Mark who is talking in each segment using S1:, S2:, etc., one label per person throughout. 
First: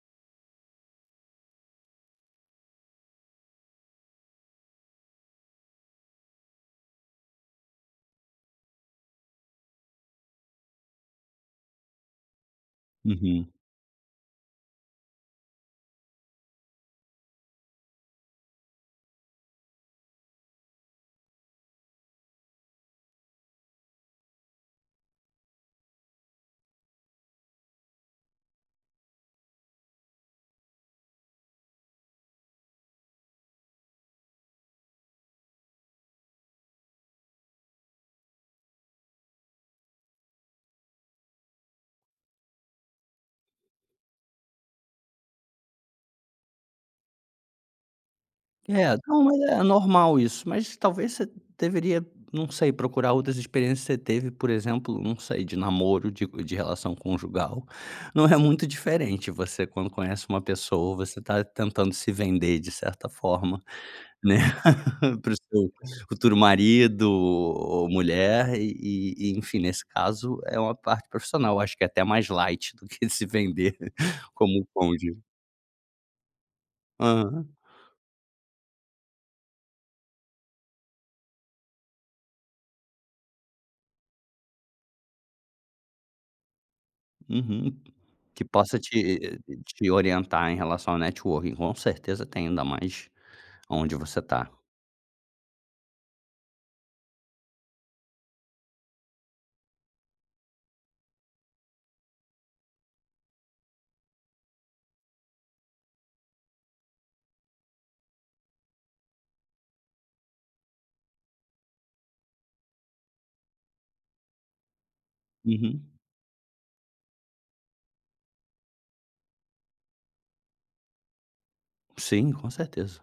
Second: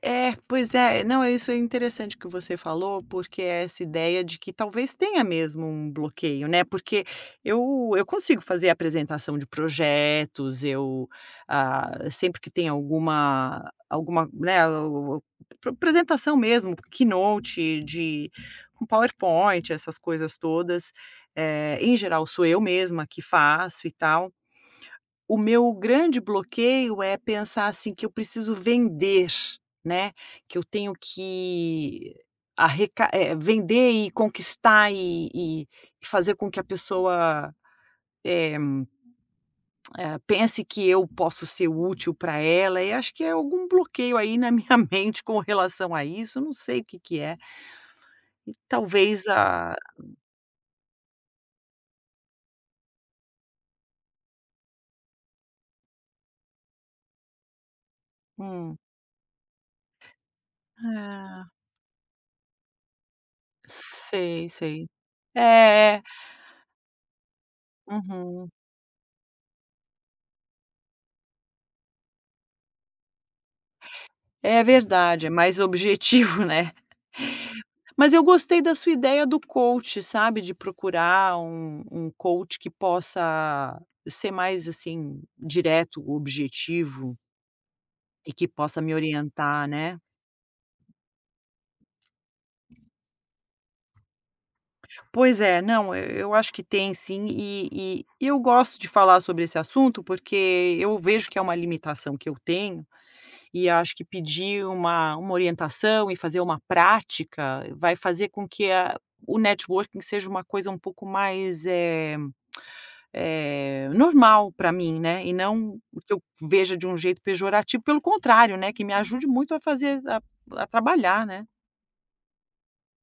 S1: É, pois é, não, isso é interessante que você falou, porque essa ideia de que talvez tenha mesmo um bloqueio, né, porque eu eu consigo fazer apresentação de projetos, eu, ah, sempre que tem
S2: Uhum.
S1: alguma alguma, né, ap apresentação mesmo, que note, de um PowerPoint, essas coisas todas, eh, em geral sou eu mesma que faço e tal, o meu grande bloqueio é pensar assim que eu preciso vender, né, que eu tenho que arreca vender e conquistar e fazer com que a pessoa, eh eh, pense que eu posso ser útil para ela, e acho que é algum bloqueio aí na minha mente com relação a isso, eu não sei o que que é. E
S2: É,
S1: talvez
S2: não, é
S1: a
S2: normal isso mas talvez você deveria, não sei, procurar outras experiências que você teve por exemplo, não sei de namoro, de re de relação conjugal, não é muito
S1: Hum.
S2: diferente você quando conhece uma pessoa você tá
S1: É.
S2: tentando se vender de certa forma, né,
S1: Sei, sei,
S2: para o seu
S1: é.
S2: futuro marido ou
S1: Uhum.
S2: mulher e e enfim nesse caso é uma parte profissional, acho que é até mais light do que se vender como
S1: É
S2: um coach.
S1: verdade, é mais objetivo, né,
S2: Aham.
S1: mas eu gostei da sua ideia do coach, sabe, de procurar um um coach que possa ser mais, assim, direto, objetivo
S2: Uhum,
S1: e
S2: que
S1: que
S2: possa
S1: possa me
S2: te
S1: orientar,
S2: te
S1: né.
S2: orientar em relação a networking com certeza tem ainda mais aonde você tá.
S1: Pois é, não, eu acho que tem sim e e e eu gosto de falar sobre esse assunto, porque eu vejo que é uma limitação que eu tenho e acho que pedir uma uma orientação e fazer uma prática vai fazer com que o networking seja uma coisa um pouco mais, eh eh, normal para mim e não
S2: Uhum.
S1: o que eu veja de um jeito pejorativo, pelo contrário, que me ajude muito a fazer a a trabalhar, né.
S2: Sim, com certeza.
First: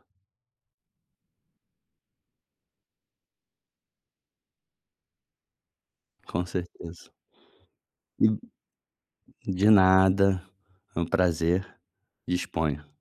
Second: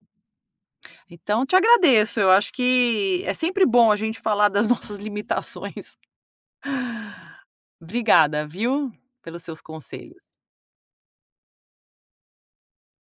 S1: Então te agradeço, eu acho que é sempre bom a gente falar das nossas limitações.
S2: Com certeza. Hum.
S1: Obrigada, viu, pelos seus
S2: De
S1: conselhos.
S2: nada, é um prazer, disponha.